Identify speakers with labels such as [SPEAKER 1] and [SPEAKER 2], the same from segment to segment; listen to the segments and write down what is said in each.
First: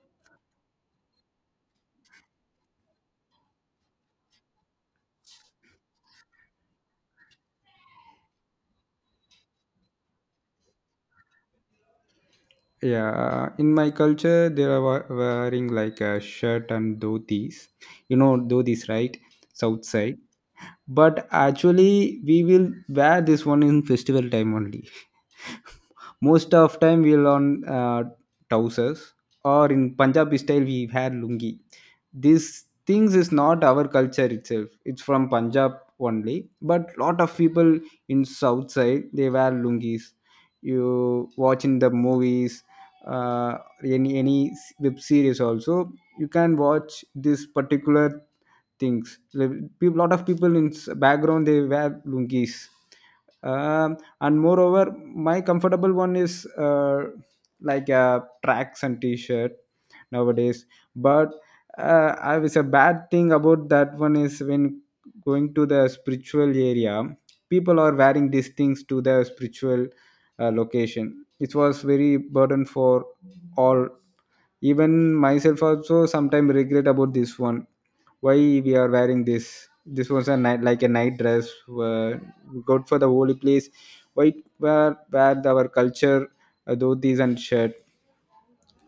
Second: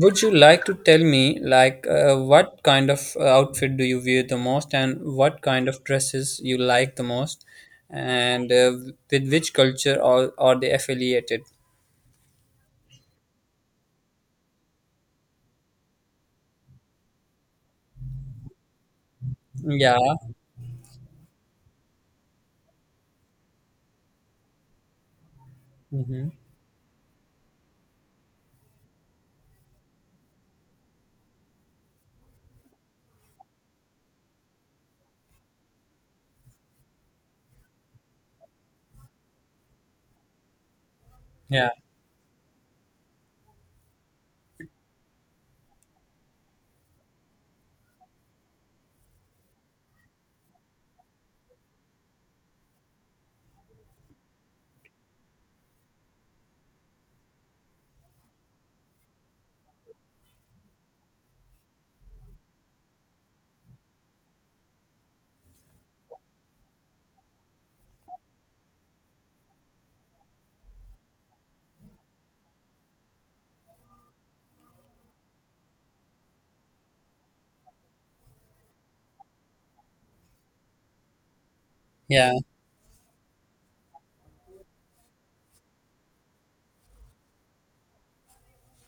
[SPEAKER 1] Would you like to tell me, like, what kind of outfit do you wear the most, and what kind of dresses you like the most, and with which culture are they affiliated?
[SPEAKER 2] Yeah, in my culture, they are wearing like a shirt and dhotis. You know, dhotis, right? South
[SPEAKER 1] Yeah,
[SPEAKER 2] side. But actually, we will wear this one in festival time only.
[SPEAKER 1] hmm,
[SPEAKER 2] Most of time we'll on trousers, or in punjabi style we had lungi. These things is not our culture itself, it's from punjab only, but lot of people in south side they wear lungis. You watch
[SPEAKER 1] yeah,
[SPEAKER 2] in the movies, uh, any web series also, you can watch this particular things. Like, peop lot of people in background they wear lungis. And moreover, my comfortable one is like tracks and t-shirt nowadays. But I was a bad thing about that one is, when going to the spiritual area, people are wearing these things to the spiritual location. It was very burden for all. Even myself also sometimes regret about this one. Why we are wearing this? This was a night, like a night dress, uh,
[SPEAKER 1] yeah.
[SPEAKER 2] good for the holy place? Why wear our culture, dhotis and shirt?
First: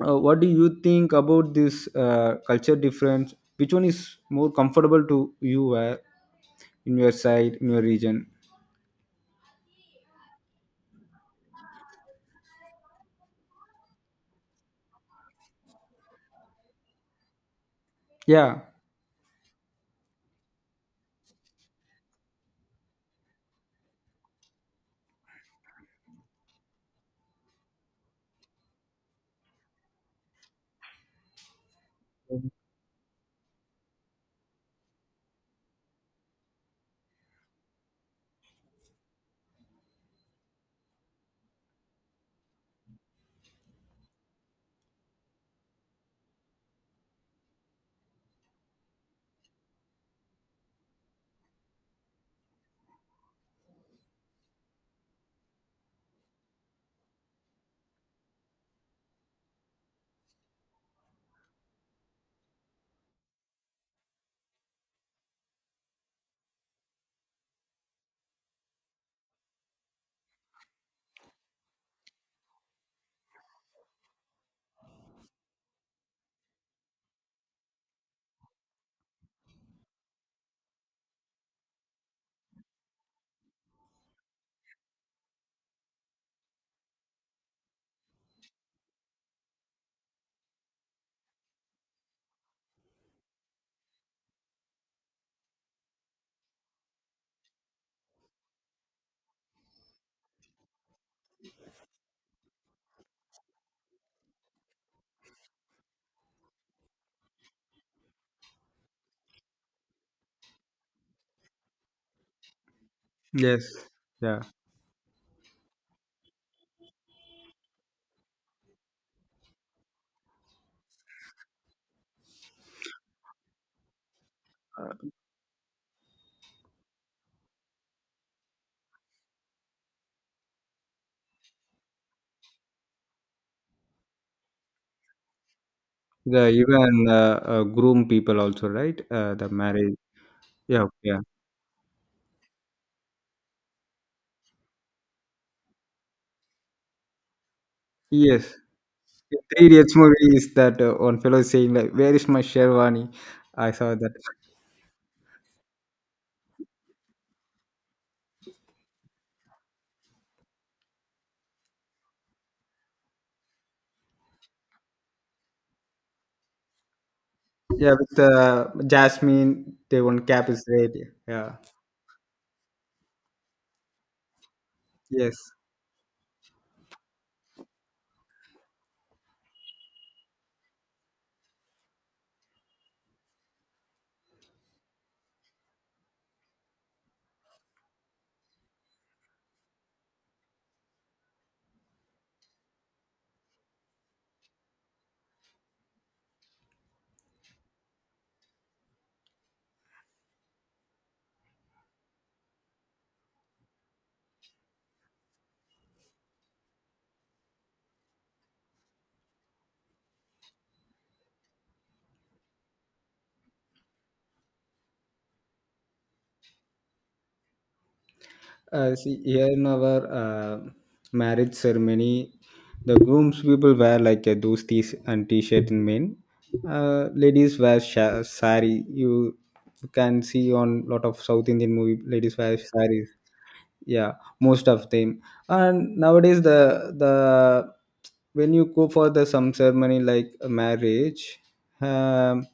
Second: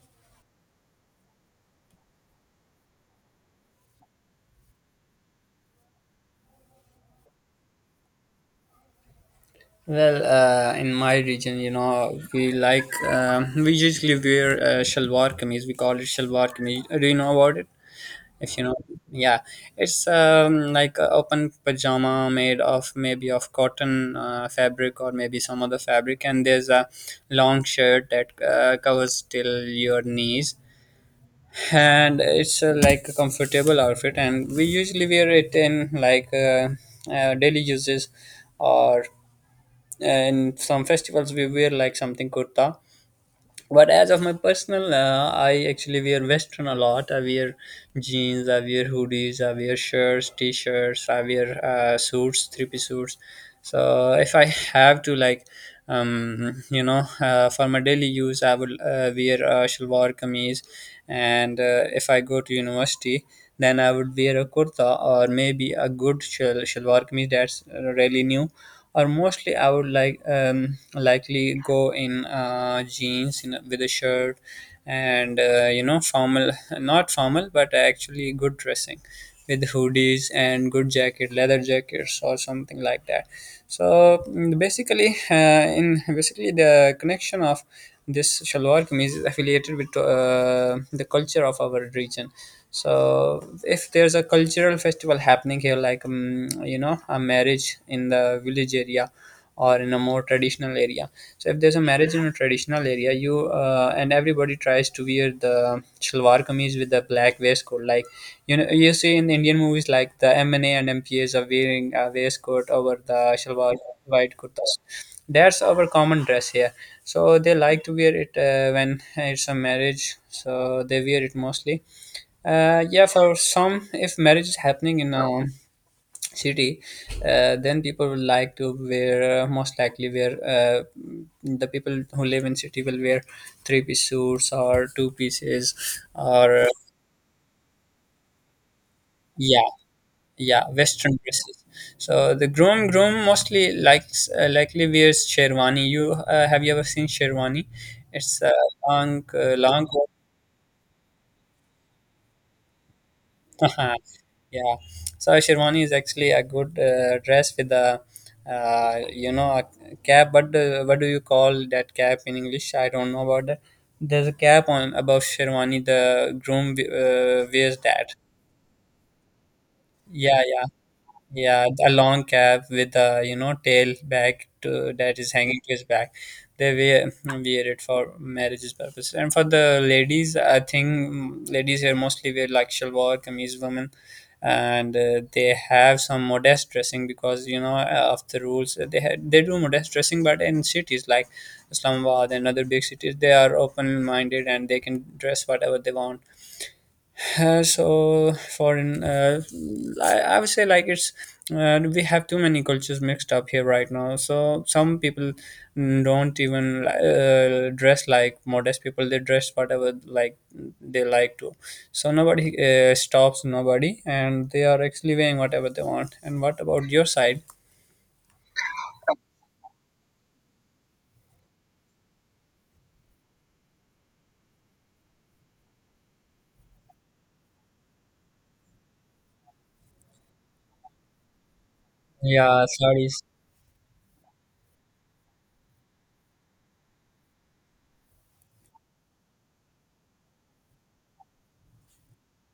[SPEAKER 2] What do you think about this culture difference? Which one is more comfortable to you wear in your side, in your region?
[SPEAKER 1] Well, in my region, we usually wear shalwar kameez. We call it shalwar kameez. Do you know about it? if
[SPEAKER 2] Yeah.
[SPEAKER 1] you know Yeah, it's like a open pajama made of maybe of cotton fabric or maybe some other fabric, and there's a long shirt that covers till your knees, and it's like a comfortable outfit, and we usually wear it in like daily uses. Or in some festivals we wear like something kurta. But as of my personal, I actually wear western a lot. I wear jeans, I wear hoodies, I wear shirts, t-shirts, I wear suits, three-piece suits. So if I have to like, for my daily use, I will wear a shalwar kameez. And if I go to university, then I would wear a kurta or maybe a good shalwar kameez that's really new. Or mostly, I would like likely go in jeans in, with a shirt, and formal, not formal, but actually good dressing, with hoodies and good jacket, leather jackets or something like that. So basically, in basically the connection of this shalwar kameez is affiliated with the culture of our region. So if there's a cultural festival happening here, like a marriage in the village area or in a more traditional area, so if there's a marriage in a traditional area, you and everybody tries to wear the shalwar kameez with the black waistcoat, like you see in Indian movies, like the MNA and MPAs are wearing a waistcoat over the
[SPEAKER 2] Yes.
[SPEAKER 1] shalwar, white
[SPEAKER 2] Yeah,
[SPEAKER 1] kurtas. That's our common dress here. So they like to wear it when it's a marriage, so they wear it mostly. Yeah, for some, if marriage is happening in a city, then people will like to wear, most likely wear, the people who live in city will wear three-piece suits or two pieces.
[SPEAKER 2] the
[SPEAKER 1] Or
[SPEAKER 2] even groom people also, right, the
[SPEAKER 1] yeah,
[SPEAKER 2] marriage?
[SPEAKER 1] yeah,
[SPEAKER 2] Yeah.
[SPEAKER 1] western
[SPEAKER 2] Yeah.
[SPEAKER 1] dresses. So the groom mostly likes, likely wears sherwani. You Have you ever seen sherwani? It's a
[SPEAKER 2] Yes. The Three
[SPEAKER 1] long
[SPEAKER 2] Idiots movie is that one fellow saying like, "Where is my Sherwani?" I saw that.
[SPEAKER 1] yeah, so sherwani is actually a good dress with a, uh, a cap. But what do you call that cap in English? I don't know about that. There's a cap on above sherwani, the groom wears
[SPEAKER 2] Yeah,
[SPEAKER 1] that.
[SPEAKER 2] with Jasmine, they one
[SPEAKER 1] Yeah,
[SPEAKER 2] cap
[SPEAKER 1] yeah,
[SPEAKER 2] is red. Yeah.
[SPEAKER 1] yeah, a long cap with a, tail back to that is
[SPEAKER 2] Yes.
[SPEAKER 1] hanging to his back. They wear it for marriages purpose. And for the ladies, I think, ladies here mostly wear like shalwar kameez, women, and they have some modest dressing because of the rules they had, they do modest dressing. But in cities like Islamabad and other big cities, they are open minded and they can dress whatever they want. So foreign, I would say like it's we have too many cultures mixed up here right now. So some people don't even dress like modest people. They dress whatever like they like to. So nobody stops nobody, and they are actually wearing whatever they want. And what about your side?
[SPEAKER 2] See, here in our uh, marriage ceremony, the groom's people wear like a dhustis and t-shirt in men. Ladies wear sari. You can see on lot of South Indian movie, ladies wear
[SPEAKER 1] Yeah,
[SPEAKER 2] saris.
[SPEAKER 1] sarees.
[SPEAKER 2] Yeah, most of them. And nowadays, the when you go for the some ceremony like a marriage, um,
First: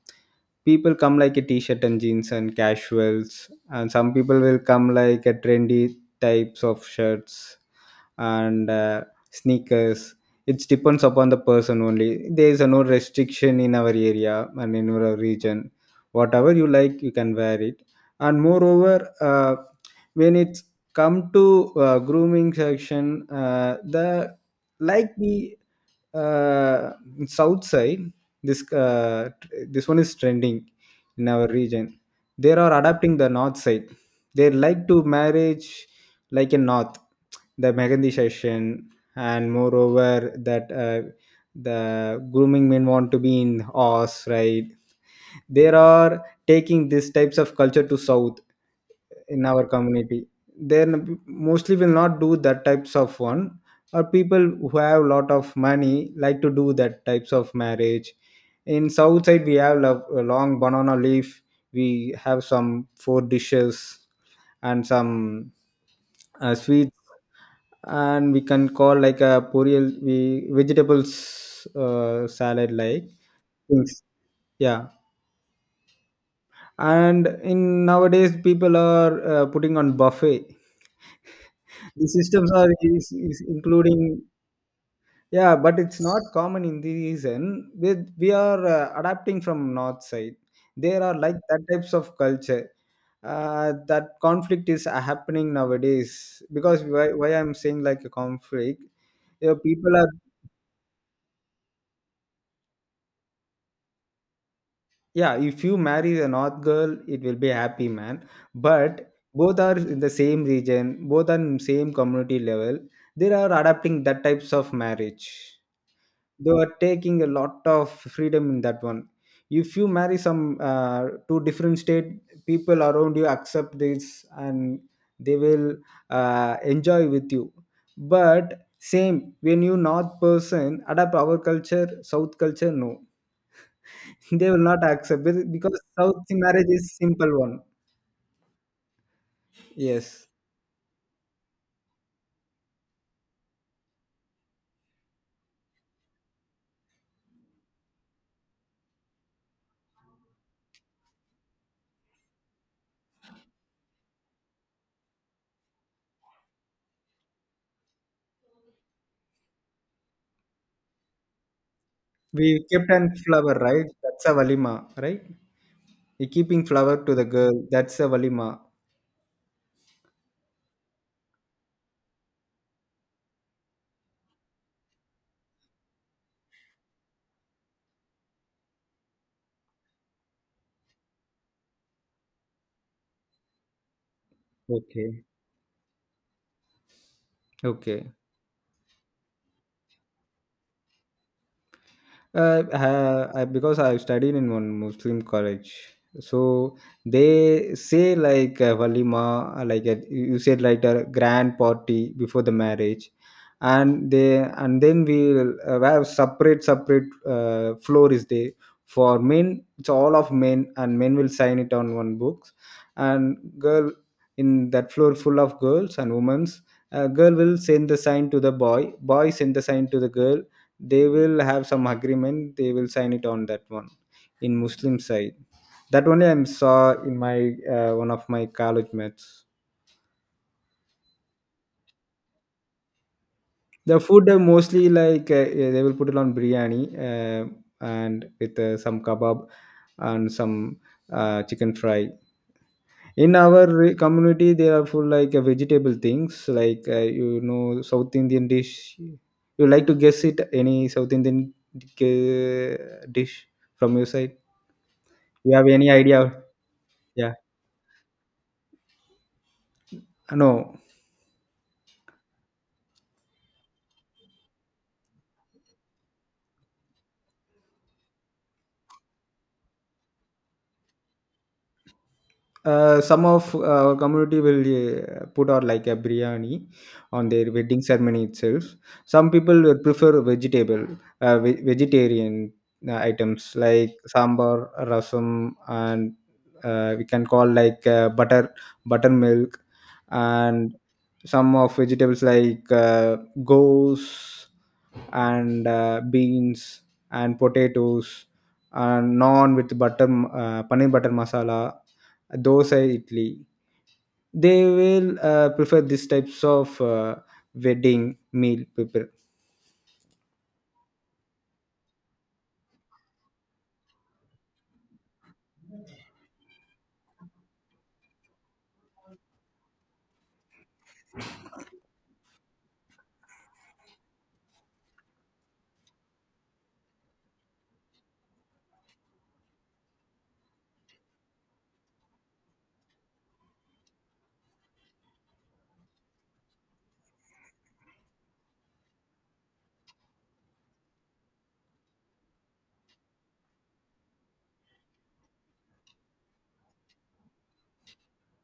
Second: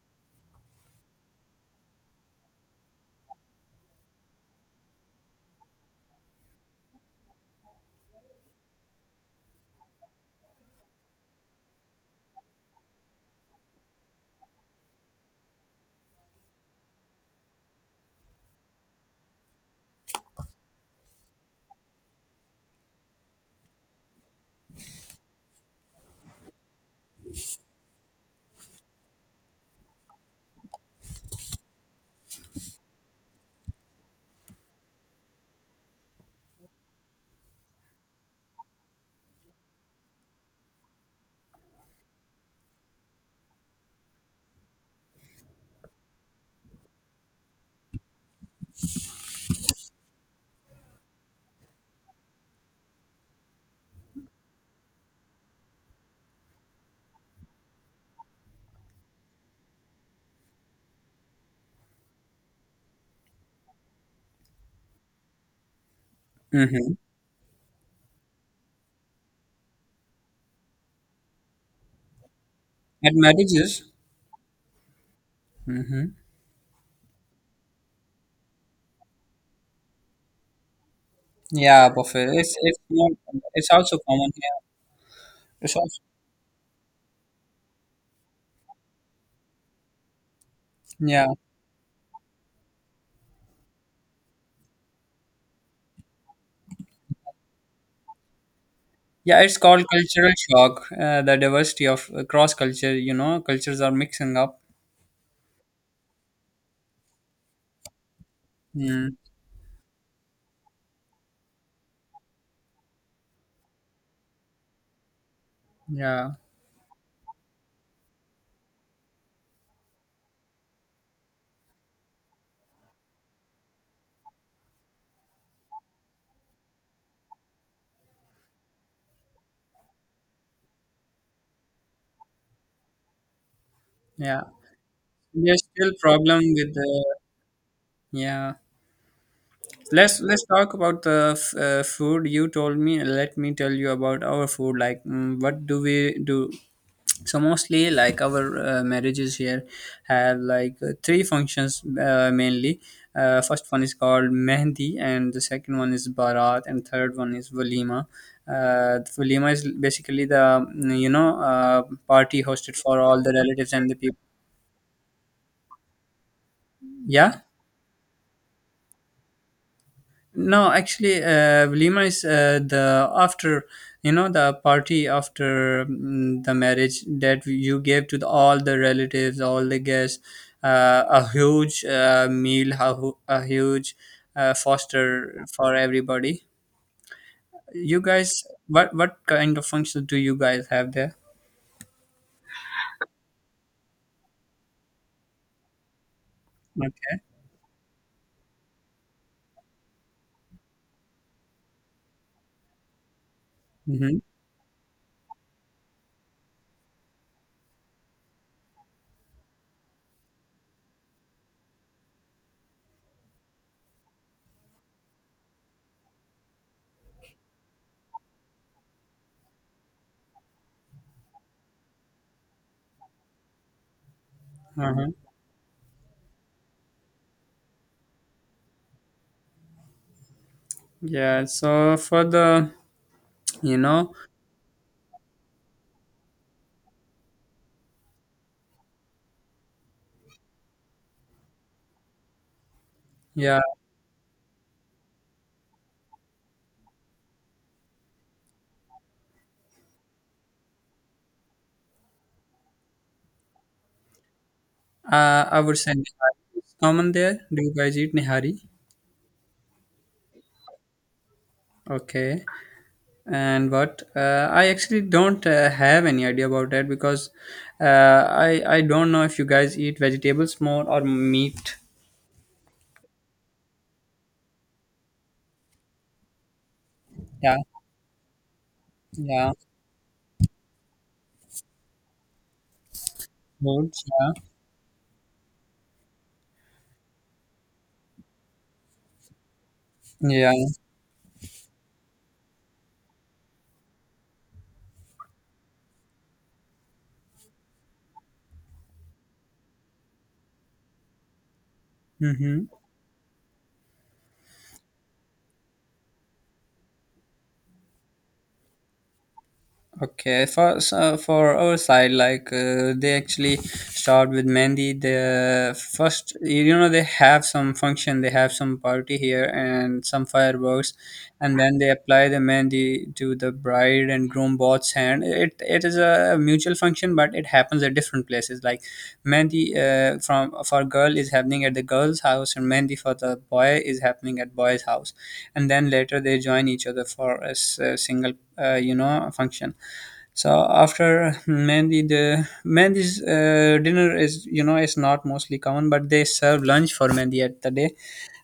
[SPEAKER 2] people come like a t-shirt and jeans and casuals, and some people will come like a trendy types of shirts and sneakers. It depends upon the person only. There is a no restriction in our area and in our region. Whatever you like, you can wear it. And moreover when it's come to grooming section, the like the uh, south side, this this one is trending in our region. They are adapting the north side. They like to marriage like in north, the Mehndi session. And moreover that the grooming men want to be in horse, right? They are taking these types of culture to south. In our community, they mostly will not do that types of one, or people who have a lot of money like to do that types of marriage. In south side we have a long banana leaf. We have some four dishes and some sweets.
[SPEAKER 1] Mm-hmm.
[SPEAKER 2] And we can call like a poriel, we vegetables, salad like
[SPEAKER 1] At marriages.
[SPEAKER 2] things. Yeah.
[SPEAKER 1] Mm-hmm.
[SPEAKER 2] And in nowadays people are putting on buffet.
[SPEAKER 1] Yeah,
[SPEAKER 2] The
[SPEAKER 1] buffet.
[SPEAKER 2] systems
[SPEAKER 1] It's
[SPEAKER 2] are
[SPEAKER 1] it's not.
[SPEAKER 2] is
[SPEAKER 1] It's also
[SPEAKER 2] including.
[SPEAKER 1] common here.
[SPEAKER 2] Yeah,
[SPEAKER 1] It's
[SPEAKER 2] but
[SPEAKER 1] also,
[SPEAKER 2] it's not common in the region. We are adapting from north side. There are
[SPEAKER 1] yeah.
[SPEAKER 2] like that types of culture. Uh, that conflict is happening nowadays. Because why I'm saying like a conflict,
[SPEAKER 1] Yeah,
[SPEAKER 2] you know,
[SPEAKER 1] it's called
[SPEAKER 2] people are...
[SPEAKER 1] cultural shock. The diversity of cross culture, cultures are mixing up.
[SPEAKER 2] Yeah, if you marry a north girl, it will be happy man. But
[SPEAKER 1] Mm,
[SPEAKER 2] both are in the same region, both are in same community level, they are adapting that types of marriage.
[SPEAKER 1] yeah,
[SPEAKER 2] They are taking a lot of freedom in that one. If you marry some uh, two different state, people around you accept this and they will enjoy with you. But same when you north person adapt our culture, south culture, no,
[SPEAKER 1] yeah.
[SPEAKER 2] they will not accept it,
[SPEAKER 1] There's
[SPEAKER 2] because
[SPEAKER 1] still
[SPEAKER 2] south
[SPEAKER 1] problem
[SPEAKER 2] marriage
[SPEAKER 1] with
[SPEAKER 2] is
[SPEAKER 1] the,
[SPEAKER 2] simple one.
[SPEAKER 1] yeah. Let's
[SPEAKER 2] Yes.
[SPEAKER 1] let's talk about the food you told me. Let me tell you about our food. Like, what do we do? So mostly, like our marriages here have like three functions mainly. First one is called mehndi, and the second one is barat, and third one is walima. Walima is basically the, party
[SPEAKER 2] We
[SPEAKER 1] hosted
[SPEAKER 2] kept
[SPEAKER 1] for
[SPEAKER 2] an
[SPEAKER 1] all the
[SPEAKER 2] flower,
[SPEAKER 1] relatives and
[SPEAKER 2] right,
[SPEAKER 1] the people.
[SPEAKER 2] that's a valima, right? We keeping flower to the
[SPEAKER 1] Yeah.
[SPEAKER 2] girl, that's a valima.
[SPEAKER 1] No, actually, Walima is the after, the party after, the marriage that you gave to all the relatives, all the guests, a huge meal, a huge
[SPEAKER 2] Okay.
[SPEAKER 1] foster for everybody. You
[SPEAKER 2] Okay.
[SPEAKER 1] guys, what kind of functions do you guys have there?
[SPEAKER 2] I, because I studied in one Muslim college, so
[SPEAKER 1] Okay.
[SPEAKER 2] they say like walima, like you you said like a grand party before the marriage, and
[SPEAKER 1] Mm-hmm.
[SPEAKER 2] they, and then we'll have separate floor is there for men. It's all of men, and men will sign it on one books. And girl, in that floor full of girls and women's. Girl will send the sign to the boy, boy send the sign to the girl, they will have some agreement, they will sign it on that one, in muslim
[SPEAKER 1] Uh-huh.
[SPEAKER 2] side. That only I saw in my one of my college mates.
[SPEAKER 1] Yeah. So for the, you
[SPEAKER 2] The
[SPEAKER 1] know,
[SPEAKER 2] food mostly like yeah, they will put it on biryani, uh, and with some kebab and some chicken fry. In
[SPEAKER 1] yeah,
[SPEAKER 2] our community they are full like vegetable things, like you know south indian dish. You like to guess it any south indian dish from your side? You
[SPEAKER 1] I
[SPEAKER 2] have
[SPEAKER 1] would
[SPEAKER 2] any
[SPEAKER 1] say
[SPEAKER 2] idea?
[SPEAKER 1] nihari is common there.
[SPEAKER 2] Yeah.
[SPEAKER 1] Do you guys eat nihari?
[SPEAKER 2] No.
[SPEAKER 1] Okay. And what I actually don't have any idea about that, because I don't know if you guys eat vegetables more or meat.
[SPEAKER 2] Some of our community will put out like a biryani on their
[SPEAKER 1] Yeah,
[SPEAKER 2] wedding ceremony itself. Some
[SPEAKER 1] yeah,
[SPEAKER 2] people will prefer vegetable, vegetarian items like
[SPEAKER 1] foods,
[SPEAKER 2] sambar, rasam, and we can call like butter, buttermilk,
[SPEAKER 1] yeah.
[SPEAKER 2] and some of vegetables like goose and beans and potatoes and naan with butter, paneer butter masala,
[SPEAKER 1] Mm-hmm.
[SPEAKER 2] dosa, idli. They will prefer these types of wedding meal prepare.
[SPEAKER 1] Okay, for so for our side, like they actually start with Mandy. The first, you know, they have some function, they have some party here and some fireworks, and then they apply the Mandy to the bride and groom both's hand. It is a mutual function, but it happens at different places. Like Mandy from for girl is happening at the girl's house, and Mandy for the boy is happening at boy's house, and then later they join each other for a a single, function. So after Mehndi, the Mehendi's dinner is you know is not mostly common, but they serve lunch for Mehndi at the day,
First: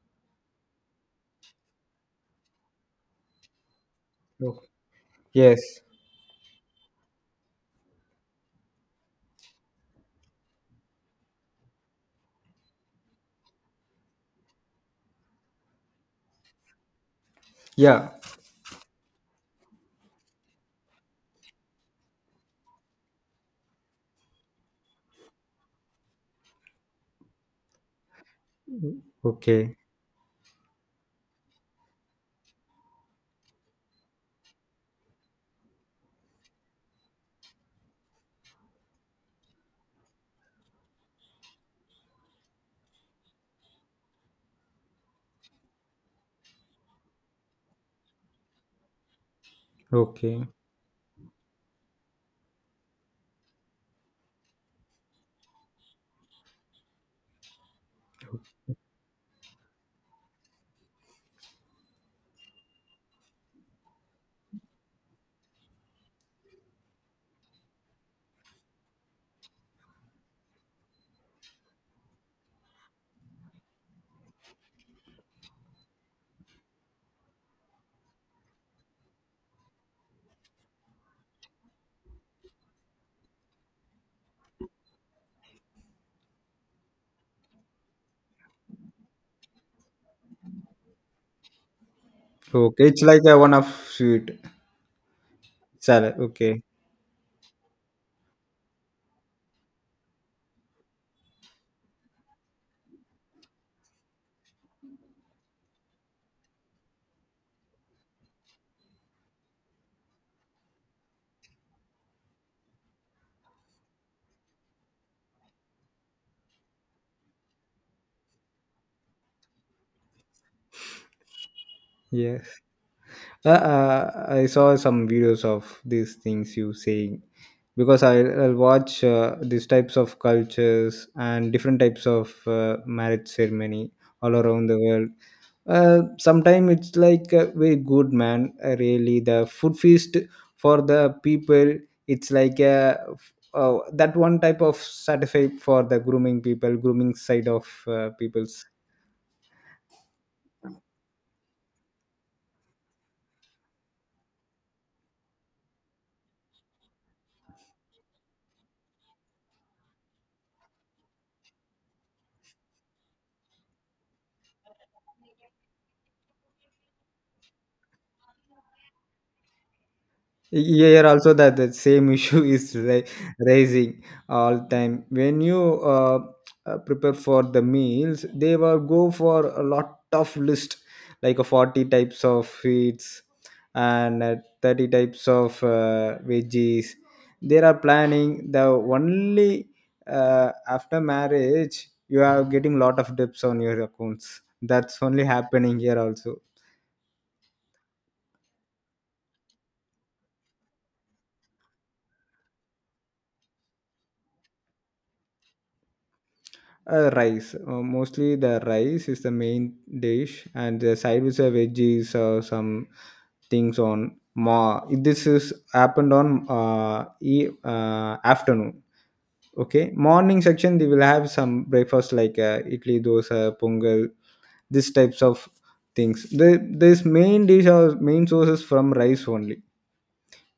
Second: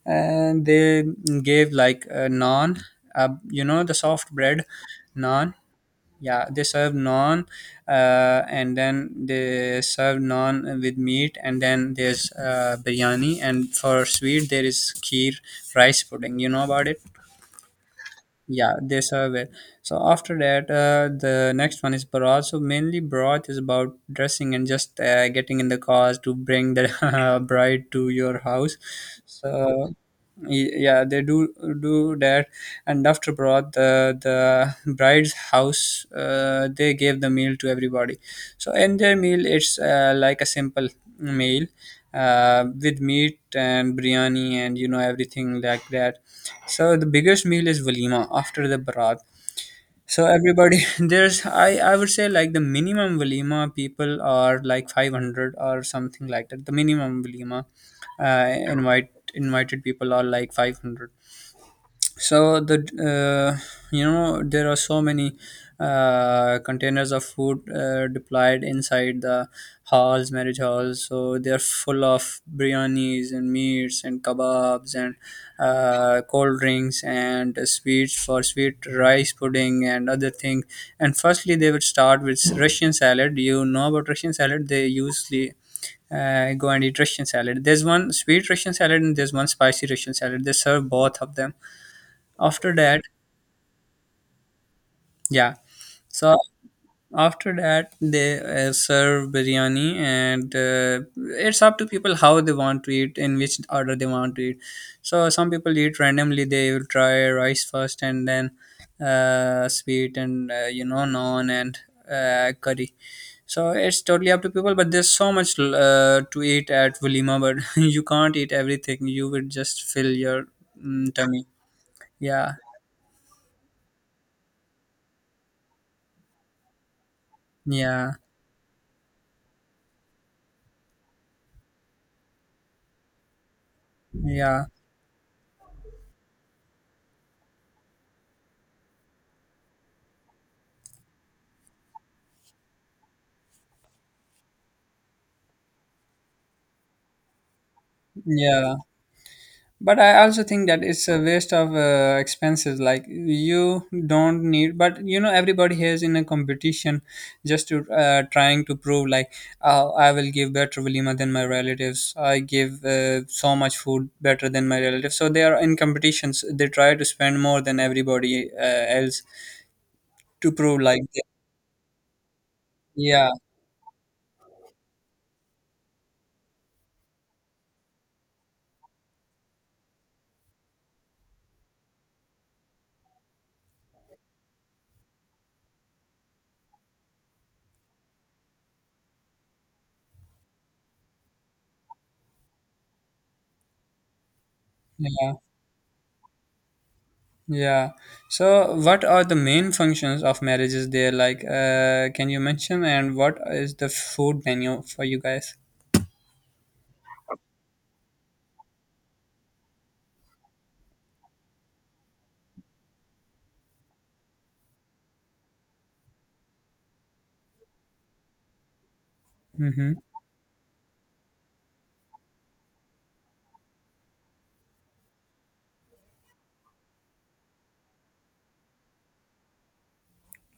[SPEAKER 1] and they gave like a naan, you know, the soft bread,
[SPEAKER 2] Okay.
[SPEAKER 1] naan.
[SPEAKER 2] Yes.
[SPEAKER 1] Yeah, they serve naan, and then they serve naan with meat, and then there's biryani, and for sweet there is kheer, rice pudding. You know about it?
[SPEAKER 2] Yeah.
[SPEAKER 1] Yeah, they serve it. So after that, the next one is broth. So mainly broth is about dressing and just getting in the cars to bring the bride to your house.
[SPEAKER 2] Okay.
[SPEAKER 1] So y- yeah, they do that. And after broth, the bride's house, they gave the meal to everybody. So in their meal, it's like a simple meal, with meat and biryani and you know everything like that. So the biggest meal is walima after the barat. So
[SPEAKER 2] Okay.
[SPEAKER 1] everybody, there's I would say like the minimum walima people are like 500 or something like that. The minimum walima invited people are like 500. So the, uh, there are so many containers of food deployed inside the halls, marriage halls. So they are full of biryanis and meats and kebabs and cold drinks and sweets, for sweet rice pudding and other things. And firstly they would start with russian salad, you know about russian salad? They usually go and eat Russian salad. There's one sweet Russian salad and there's one spicy Russian salad. They serve both of them. After
[SPEAKER 2] Okay,
[SPEAKER 1] that,
[SPEAKER 2] it's like a one of sweet
[SPEAKER 1] yeah.
[SPEAKER 2] salad.
[SPEAKER 1] So
[SPEAKER 2] Okay.
[SPEAKER 1] after that, they serve biryani, and it's up to people how they want to eat, in which order they want to eat. So some people eat randomly; they will try rice first, and then sweet, and naan and curry. So it's totally up to people, but there's so much to eat at Walima, but you can't eat everything. You would just fill your, tummy.
[SPEAKER 2] Yes.
[SPEAKER 1] Yeah,
[SPEAKER 2] I saw some videos of these things you saying, because
[SPEAKER 1] yeah,
[SPEAKER 2] I'll watch these types of cultures and different types of marriage ceremony all
[SPEAKER 1] yeah,
[SPEAKER 2] around the world. Sometimes it's like very good, man. Really, the food feast for the people. It's like a that one type of satisfied for the grooming people, grooming side of people.
[SPEAKER 1] yeah. But I also think that it's a waste of expenses. Like, you don't need, but everybody is in a competition, just to trying to prove like, I will give better walima than my relatives. I give so much food better than my relatives. So they are in competitions, they try to spend more than everybody else to prove like,
[SPEAKER 2] Here also that the same issue is
[SPEAKER 1] yeah,
[SPEAKER 2] raising all time. When you prepare for the meals, they will go for a lot of list, like a 40 types of sweets and 30 types of veggies. They are planning the only after marriage you are getting lot of dips on your accounts. That's only
[SPEAKER 1] yeah.
[SPEAKER 2] happening here also.
[SPEAKER 1] Yeah. So, what are the main functions of marriages there? Like, can you mention, and what is the food menu for you guys?
[SPEAKER 2] Rice. Mostly the rice is the main dish, and the side with the veggies or some things on. Ma, this is happened on afternoon. Okay,
[SPEAKER 1] Mm-hmm.
[SPEAKER 2] morning section they will have some breakfast like idli, dosa, pongal, these types of things. The This main dish or main source is from rice only.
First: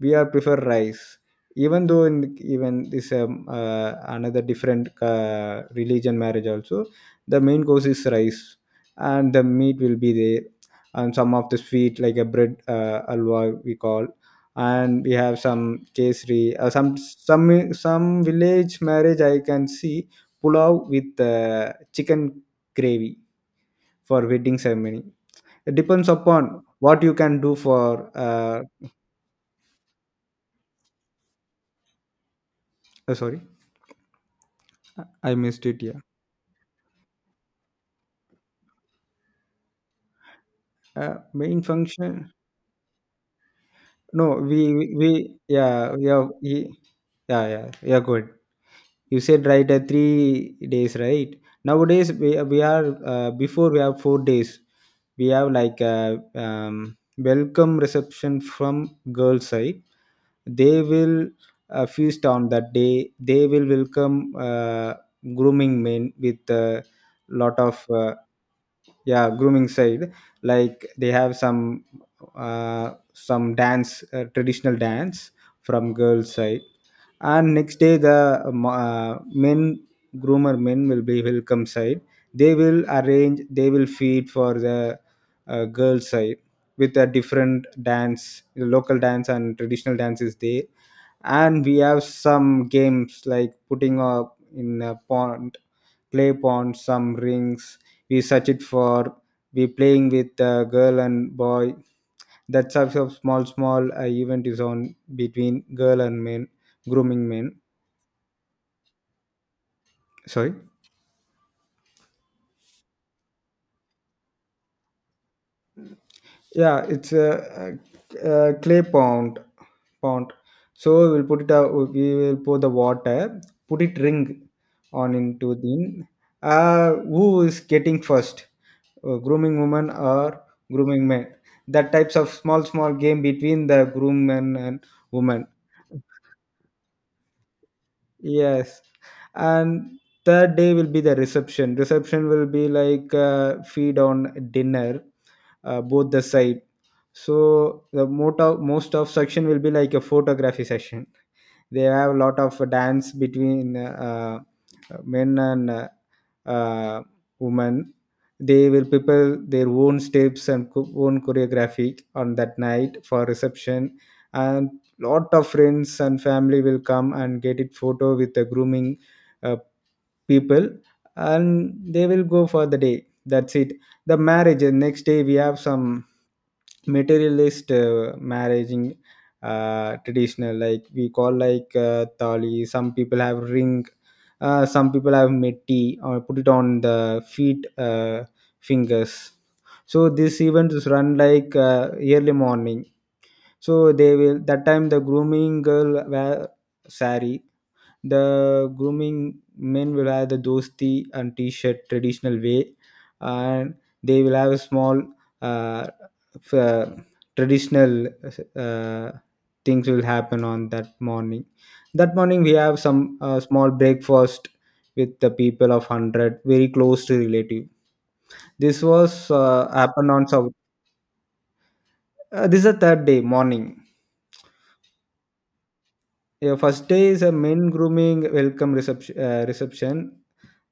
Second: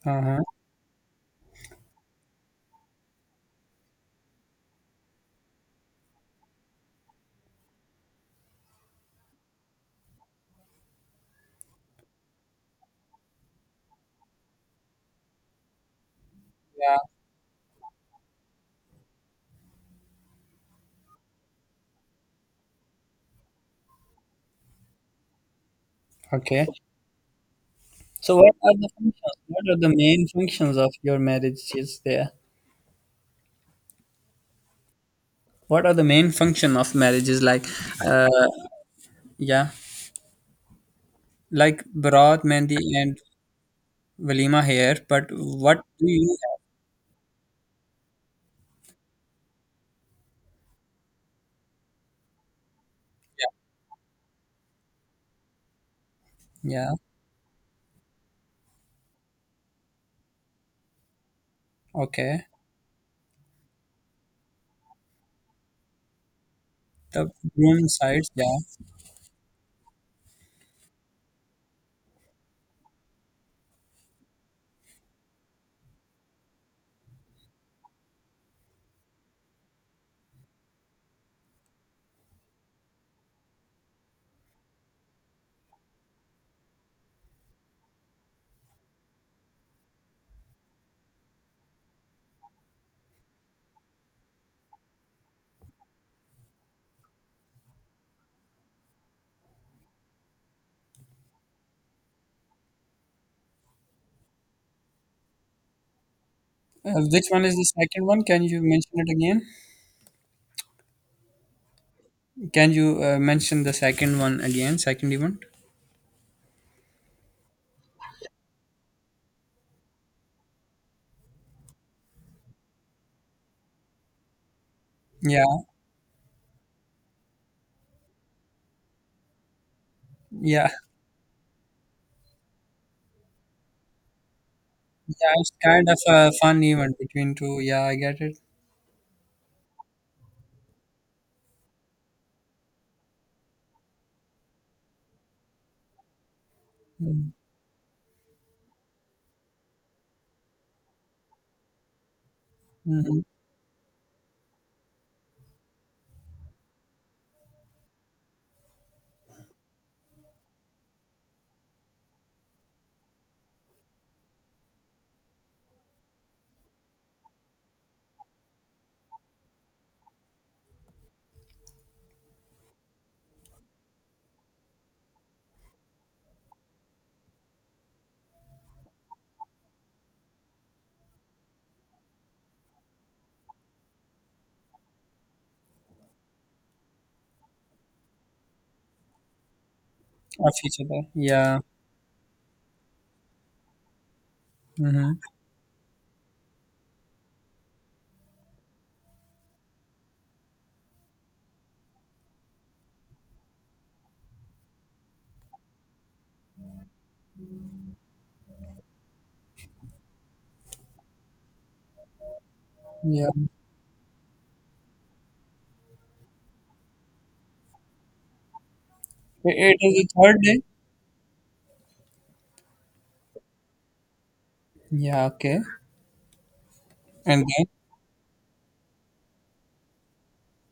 [SPEAKER 2] We are
[SPEAKER 1] Uh-huh.
[SPEAKER 2] prefer rice, even though in even this another different religion marriage also, the main course is rice, and the meat will be there, and some of the sweet like a bread alwa, we call. And we have some kesri, some
[SPEAKER 1] Yeah.
[SPEAKER 2] some. Some village marriage I can see pulao with chicken gravy for wedding ceremony. It depends upon
[SPEAKER 1] Okay.
[SPEAKER 2] what you can do for...
[SPEAKER 1] So, what
[SPEAKER 2] Uh,
[SPEAKER 1] are the functions? What are the main functions of your marriages there?
[SPEAKER 2] sorry, I missed it.
[SPEAKER 1] What are
[SPEAKER 2] Yeah.
[SPEAKER 1] the main function of marriages? Like, uh, yeah,
[SPEAKER 2] Main
[SPEAKER 1] like
[SPEAKER 2] function,
[SPEAKER 1] Bharat, Mehndi, and
[SPEAKER 2] no
[SPEAKER 1] Walima here. But
[SPEAKER 2] yeah
[SPEAKER 1] what
[SPEAKER 2] we
[SPEAKER 1] do
[SPEAKER 2] have
[SPEAKER 1] you have?
[SPEAKER 2] yeah yeah yeah. Good, you said right, 3 days, right? Nowadays we are before, we have 4 days. We have like a
[SPEAKER 1] Yeah.
[SPEAKER 2] welcome reception from girl side. They will feast
[SPEAKER 1] Okay.
[SPEAKER 2] on that day. They will welcome grooming men with a
[SPEAKER 1] The
[SPEAKER 2] lot of
[SPEAKER 1] groom sides. Yeah.
[SPEAKER 2] yeah, grooming side. Like they have some dance, traditional dance from girls side. And next day the men groomer men will be welcome side. They will arrange, they will feed for the girl side with a different dance, the local dance and traditional dance is there. And we have some games like putting up in a pond, clay pond, some rings, we search it for, we playing with the girl and boy. That type of small event is on between girl and men.
[SPEAKER 1] Which
[SPEAKER 2] Grooming
[SPEAKER 1] one
[SPEAKER 2] men,
[SPEAKER 1] is the second one? Can you mention it again?
[SPEAKER 2] sorry.
[SPEAKER 1] Can you mention the second one again? Second event?
[SPEAKER 2] Yeah, it's a clay pond. Pond. So we'll put it out. We will pour the water. Put it ring on
[SPEAKER 1] Yeah,
[SPEAKER 2] into the. Who is getting first? Grooming woman or
[SPEAKER 1] yeah,
[SPEAKER 2] grooming man? That types of small game between the groom and
[SPEAKER 1] yeah.
[SPEAKER 2] woman.
[SPEAKER 1] It's kind of a fun event between two. Yeah, I get it.
[SPEAKER 2] Yes, and third day will be the reception. Reception will be like feed on dinner, both the side. So the most of section will be like a photography session. They have a lot of dance
[SPEAKER 1] Mm-hmm.
[SPEAKER 2] between men and uh, woman. They will prepare their own steps and own choreography on that night for reception, and lot of friends and family will come and get it photo with the grooming uh, people, and they will go for the day. That's it. The marriage, next day we have some materialist marriage in, traditional, like we call like thali. Some people have ring, some people have metti or put it on the feet, fingers. So this
[SPEAKER 1] Of
[SPEAKER 2] event
[SPEAKER 1] each
[SPEAKER 2] is
[SPEAKER 1] other.
[SPEAKER 2] run like
[SPEAKER 1] Yeah.
[SPEAKER 2] early morning. So they will, that time the
[SPEAKER 1] Mm-hmm.
[SPEAKER 2] grooming girl wear sari, the grooming men will have the dosti and t-shirt traditional way, and they will have a small, uh, f- uh, traditional uh, things will happen on that morning. That morning we have some
[SPEAKER 1] Yeah.
[SPEAKER 2] small breakfast with the people of 100 very close to relative. This was
[SPEAKER 1] It is
[SPEAKER 2] happened
[SPEAKER 1] the
[SPEAKER 2] on
[SPEAKER 1] third day.
[SPEAKER 2] This is the third day morning.
[SPEAKER 1] Yeah. Okay.
[SPEAKER 2] Yeah, first day is a
[SPEAKER 1] And then.
[SPEAKER 2] men grooming welcome reception. Reception.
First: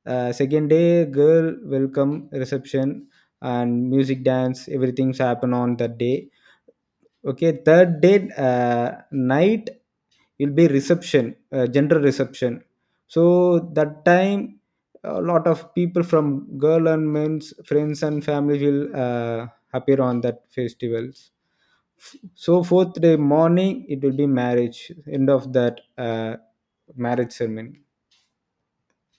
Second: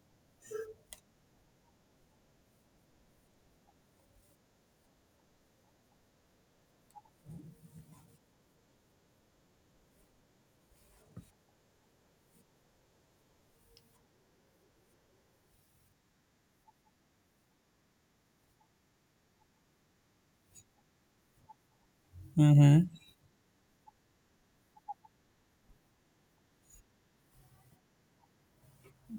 [SPEAKER 2] Second day, girl welcome reception and music dance. Everything's happen on that day. Okay, third day, night will be reception, general reception. So that time, a lot of people from girl and men's friends and family will appear on that festivals. So
[SPEAKER 1] Mm-hmm.
[SPEAKER 2] fourth day morning, it will be marriage. End of that marriage ceremony.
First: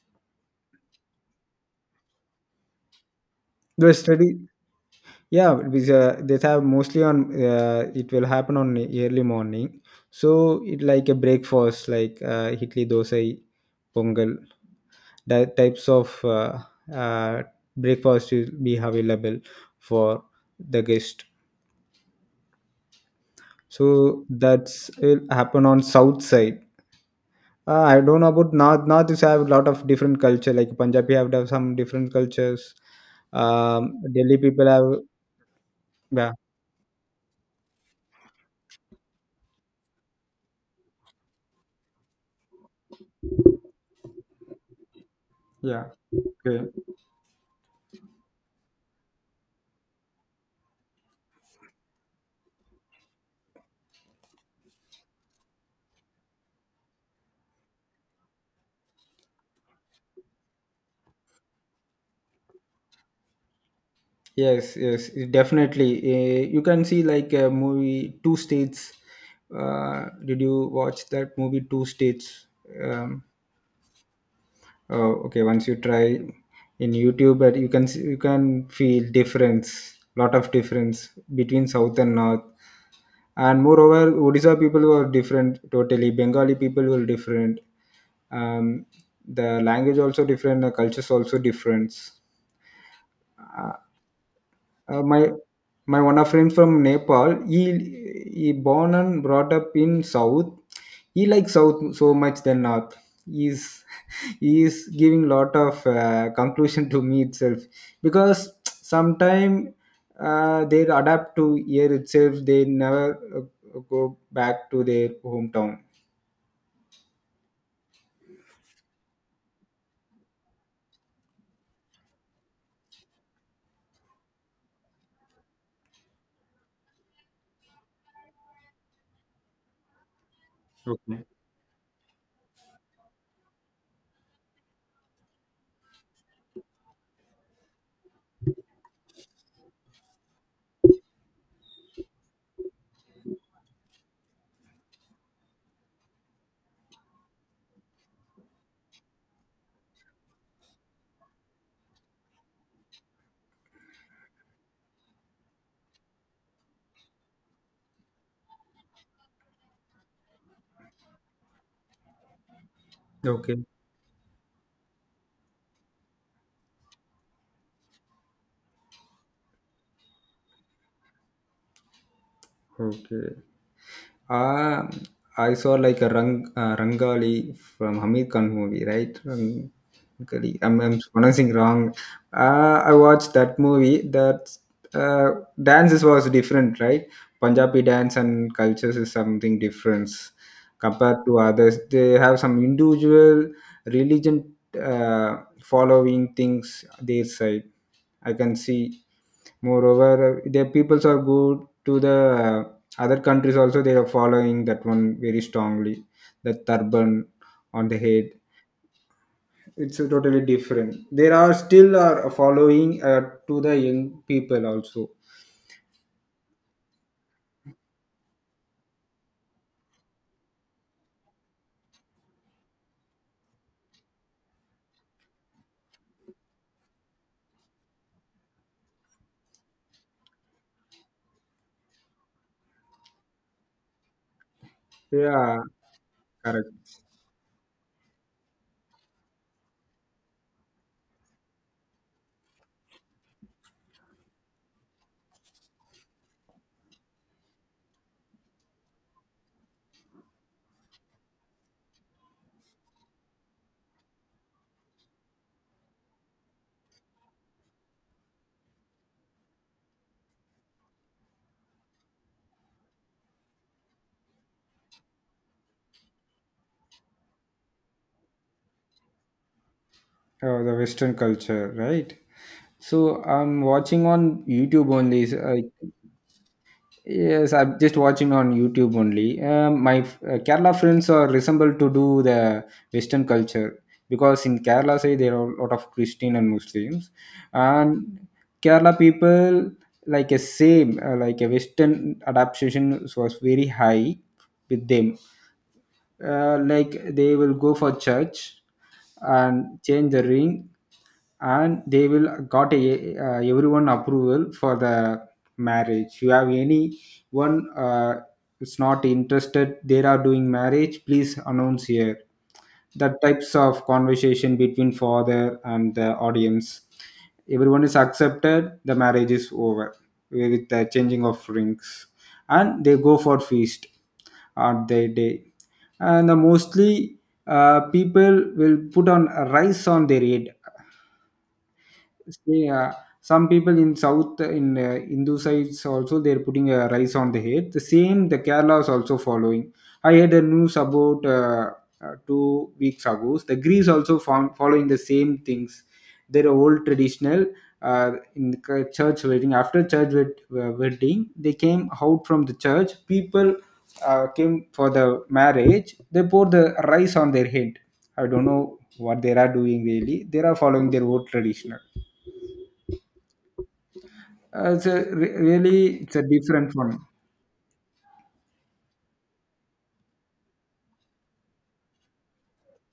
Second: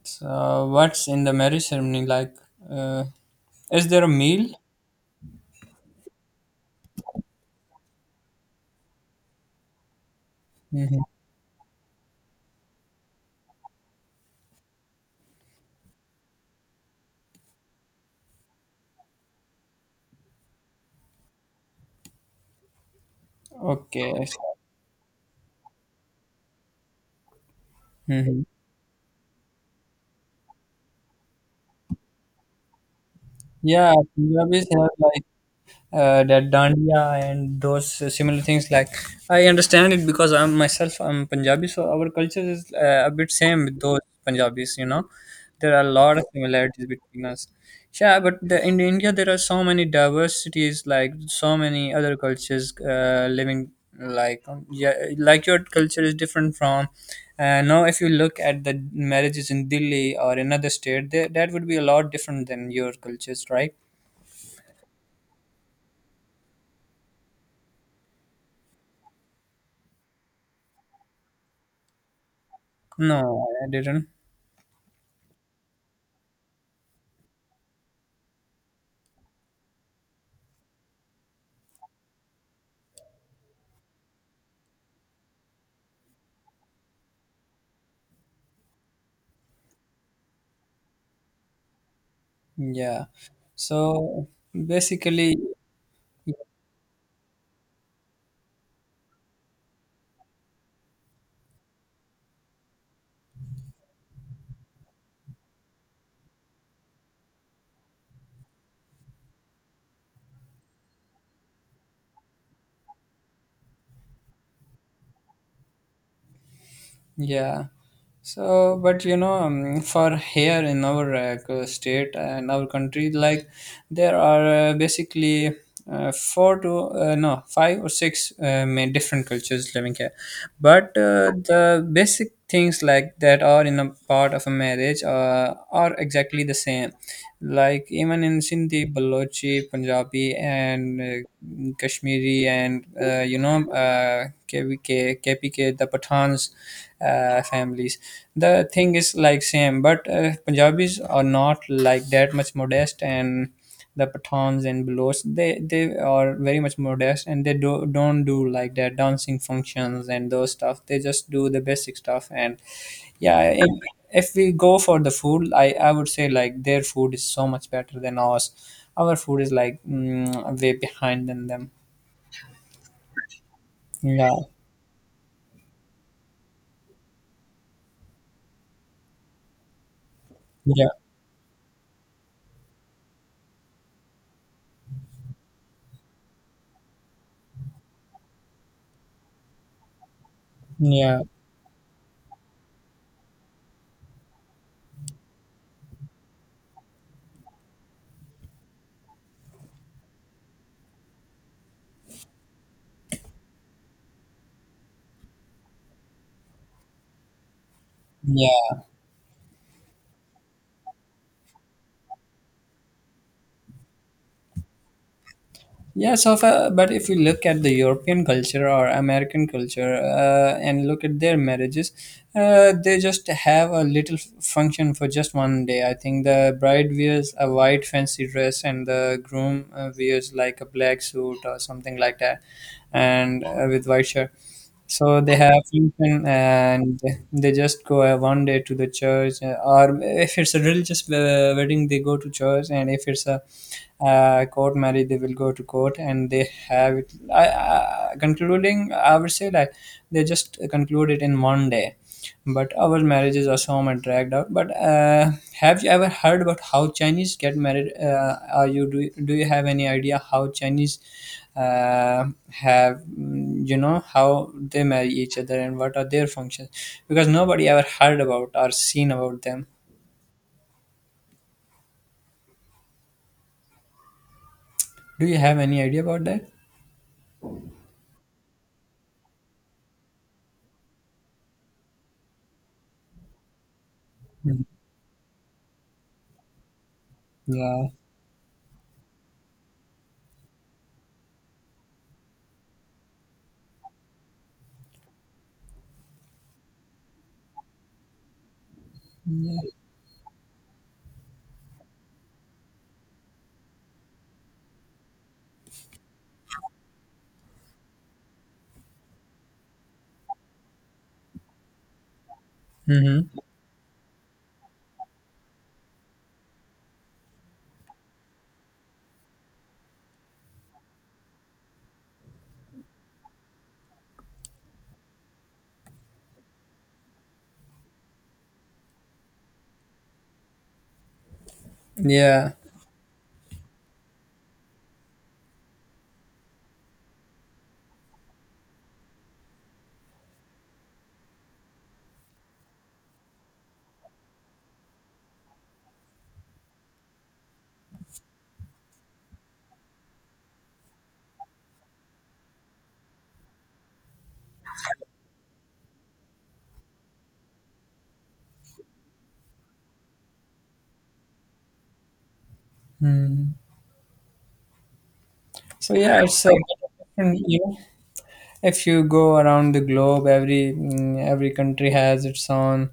[SPEAKER 1] So what's in the marriage ceremony like? Uh, is
[SPEAKER 2] The
[SPEAKER 1] there a
[SPEAKER 2] study,
[SPEAKER 1] meal?
[SPEAKER 2] yeah, it because they have mostly on. It will happen on early morning. So it
[SPEAKER 1] Mm-hmm.
[SPEAKER 2] like a breakfast, like idli, dosa, pongal. That types of uh, breakfast will be available for the guest.
[SPEAKER 1] Okay.
[SPEAKER 2] So that's will happen on south side. I don't know
[SPEAKER 1] Mm-hmm.
[SPEAKER 2] about North. North is have a lot of different culture. Like Punjabi have done some different cultures.
[SPEAKER 1] Yeah,
[SPEAKER 2] Delhi
[SPEAKER 1] Punjabis
[SPEAKER 2] people
[SPEAKER 1] have
[SPEAKER 2] have,
[SPEAKER 1] like
[SPEAKER 2] yeah,
[SPEAKER 1] that dandiya and those similar things like I understand it because I'm myself. I'm Punjabi, so our culture is a bit same with those Punjabis. There are
[SPEAKER 2] yeah.
[SPEAKER 1] a lot of
[SPEAKER 2] Okay.
[SPEAKER 1] similarities between us. Yeah, but in India there are so many diversities, like so many other cultures living, like yeah, like your culture is different from— now if you look at the marriages in Delhi or another state, that would be a lot different than your cultures, right?
[SPEAKER 2] Yes, yes, it definitely. You can see like a movie Two States. Did you watch that movie Two States?
[SPEAKER 1] No,
[SPEAKER 2] Um,
[SPEAKER 1] I didn't.
[SPEAKER 2] oh, okay. Once you try in YouTube, but you can see, you can feel difference, lot of difference between South and North. And moreover Odisha people were different totally, Bengali people were different. um, the language also different, the cultures also different.
[SPEAKER 1] Yeah.
[SPEAKER 2] Uh,
[SPEAKER 1] So
[SPEAKER 2] my
[SPEAKER 1] basically,
[SPEAKER 2] one of friend from Nepal. He born and brought up in South. He likes South so much than North. He's he is giving lot of conclusion to me itself, because sometime they adapt to here itself. They never go back to their hometown.
[SPEAKER 1] yeah. So, but you know, for here in our state and our country, like there are basically four to no, five or six different cultures living here. But the basic things like that are in a part of a marriage. Or are exactly the same. Like even in Sindhi, Balochi, Punjabi, and Kashmiri, and KVK, KPK, the Pathans families. The thing is like same, but Punjabis are not like that much modest, and the Pathans and Baloch, they are very much modest, and don't do like their dancing functions and those stuff. They just do the basic stuff. And yeah,
[SPEAKER 2] Okay,
[SPEAKER 1] if we go for the food, I would say like their food is so much better than ours. Our food is like way behind than them.
[SPEAKER 2] okay.
[SPEAKER 1] Yeah,
[SPEAKER 2] Uh, I saw like a Rangali from Hamid Khan movie, right? Rangali.
[SPEAKER 1] yeah,
[SPEAKER 2] I'm pronouncing wrong. I watched that movie. That dances was different, right? Punjabi dance and cultures is something different
[SPEAKER 1] yeah,
[SPEAKER 2] compared to others. They have some individual religion following things their side. I can see. Moreover, their peoples are good to the other countries also, they are following that one very strongly, the turban on the head.
[SPEAKER 1] yeah.
[SPEAKER 2] It's totally different. There are still are following to the young people also.
[SPEAKER 1] Yeah, so if— but if you look at the European culture or American culture, and look at their marriages, they just have a little function for just one day. I think the bride wears a white fancy dress, and the groom wears like a black suit or something like that, and with white shirt. So they have
[SPEAKER 2] Yeah,
[SPEAKER 1] function,
[SPEAKER 2] correct.
[SPEAKER 1] and they just go one day to the church, or if it's a religious wedding, they go to church, and if it's a court marriage, they will go to court, and they have it. Concluding, I would say like they just conclude it in one day, but our marriages are so much dragged out. But have you ever heard about how Chinese get married? Are you— do you have any idea how Chinese uh, you know, how they marry each other and what are their functions? Because nobody ever heard about or seen about them.
[SPEAKER 2] The western culture, right? So I'm watching on YouTube
[SPEAKER 1] Do
[SPEAKER 2] only,
[SPEAKER 1] you have
[SPEAKER 2] like,
[SPEAKER 1] any idea about that?
[SPEAKER 2] yes, I'm just watching on YouTube only. My Kerala friends are resemble to do the Western culture, because in
[SPEAKER 1] Mm.
[SPEAKER 2] Kerala, say there are a lot of Christian and Muslims,
[SPEAKER 1] Yeah.
[SPEAKER 2] and Kerala people like a same, like a Western adaptation was very high with them. Like they will go for church and change the ring, and they will got a, everyone approval for the marriage. You have any one is not interested they are doing marriage, please announce here. The
[SPEAKER 1] Hmm.
[SPEAKER 2] types of conversation between father and the audience. Everyone is accepted, the marriage is over with the changing of rings, and they go for feast on their day. And mostly people will put on rice on their head.
[SPEAKER 1] Yeah.
[SPEAKER 2] See, some people in south in Hindu sides also they're putting rice on the head. The same the Kerala is also following. I had a news about 2 weeks ago. The Greece also following the same things. Their old traditional in the church wedding. After wedding, they came out from the church. People came for the marriage. They pour the rice on their head. I don't know what they are doing really. They are following their old traditional.
[SPEAKER 1] Mm.
[SPEAKER 2] It's a,
[SPEAKER 1] So
[SPEAKER 2] really, it's
[SPEAKER 1] yeah,
[SPEAKER 2] a
[SPEAKER 1] it's a bit
[SPEAKER 2] different from
[SPEAKER 1] different, you know. If you go around the globe, every country has its own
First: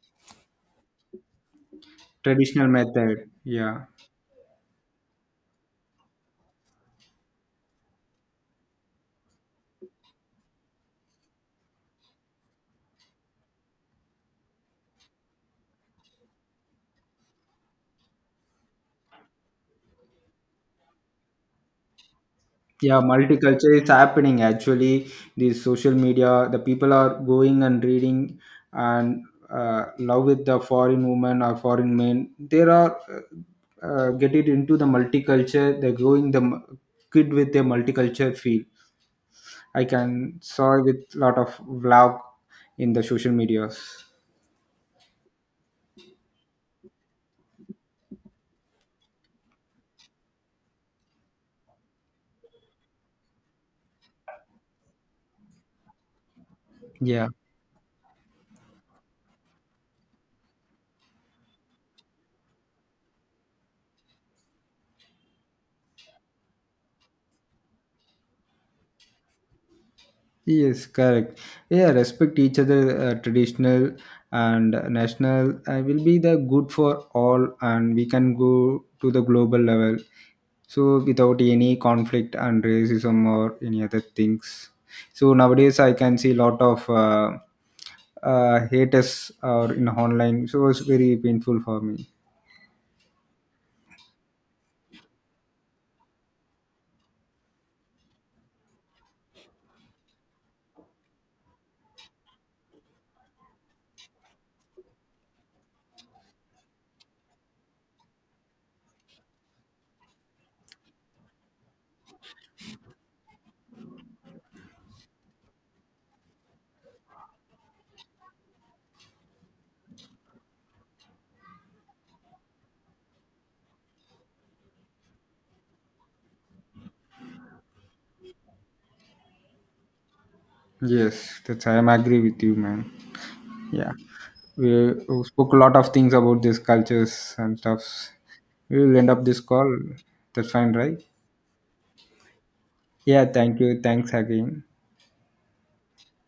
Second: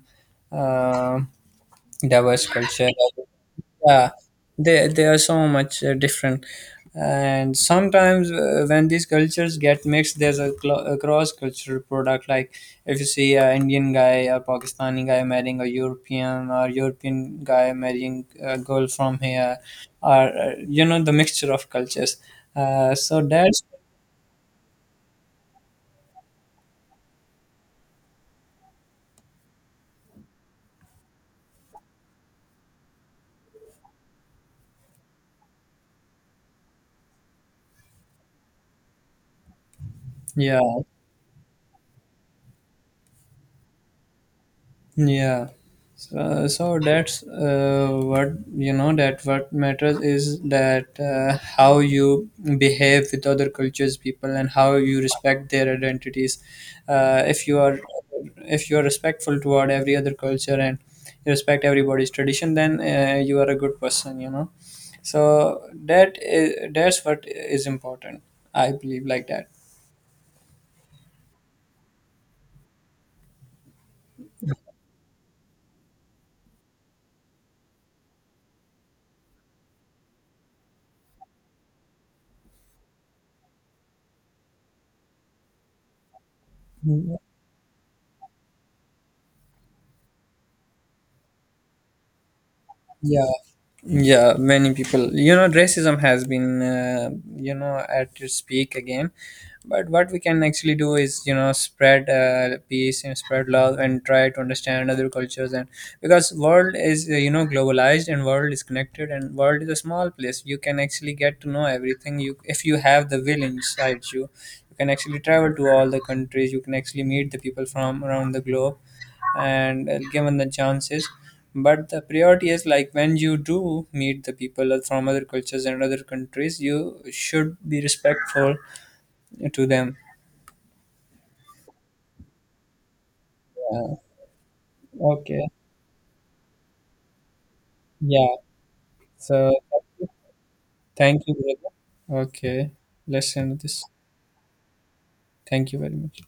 [SPEAKER 1] uh, diverse
[SPEAKER 2] traditional
[SPEAKER 1] culture.
[SPEAKER 2] method. Yeah.
[SPEAKER 1] Yeah, they are so much different. And sometimes when these cultures get mixed, there's a a cross-cultural product. Like if you see an Indian guy or Pakistani guy marrying a European, or European guy marrying a girl from here, or you know, the mixture of cultures,
[SPEAKER 2] Yeah,
[SPEAKER 1] so that's—
[SPEAKER 2] multicultural is happening actually. The social media, the people are going and reading, and love with the foreign women or foreign men. There are get it into the multicultural. They're growing the kid with their multicultural field. I can
[SPEAKER 1] yeah.
[SPEAKER 2] saw with lot of vlog in the social medias.
[SPEAKER 1] Yeah. So, so that's what, you know, that what matters is that how you behave with other cultures people and how you respect their identities.
[SPEAKER 2] Yeah.
[SPEAKER 1] If you are— if you are respectful toward every other culture, and you respect everybody's tradition, then you are a good person. So that is— that's what is important. I believe like that.
[SPEAKER 2] Yes, correct. Yeah, respect each other. Traditional and national will be the good for all, and we can go to the global level. So without any conflict and racism or any other things. So nowadays, I can see a lot of haters or in online. So it's very painful for me.
[SPEAKER 1] Yeah. Yeah, many people. You know, racism has been, you know, at its peak again. But what we can actually do is, you know, spread peace and spread love and try to understand other cultures. And because world is, you know, globalized, and world is connected, and world is a small place. You can actually get to know everything. You, if you have the will inside you, you can actually travel to all the countries. You can actually meet the people from around the globe, and given the chances. But the priority is like when you do meet the people from other cultures and other countries, you should be respectful to them.
[SPEAKER 2] Yes, that's I am agree with you, man. Yeah,
[SPEAKER 1] Yeah.
[SPEAKER 2] we
[SPEAKER 1] Okay.
[SPEAKER 2] spoke a lot of things about these cultures and stuff.
[SPEAKER 1] Yeah.
[SPEAKER 2] We will end up this
[SPEAKER 1] So
[SPEAKER 2] call. That's fine, right?
[SPEAKER 1] thank you, brother. Okay,
[SPEAKER 2] Yeah,
[SPEAKER 1] let's
[SPEAKER 2] thank
[SPEAKER 1] end
[SPEAKER 2] you.
[SPEAKER 1] this.
[SPEAKER 2] Thanks again.
[SPEAKER 1] Thank you very much.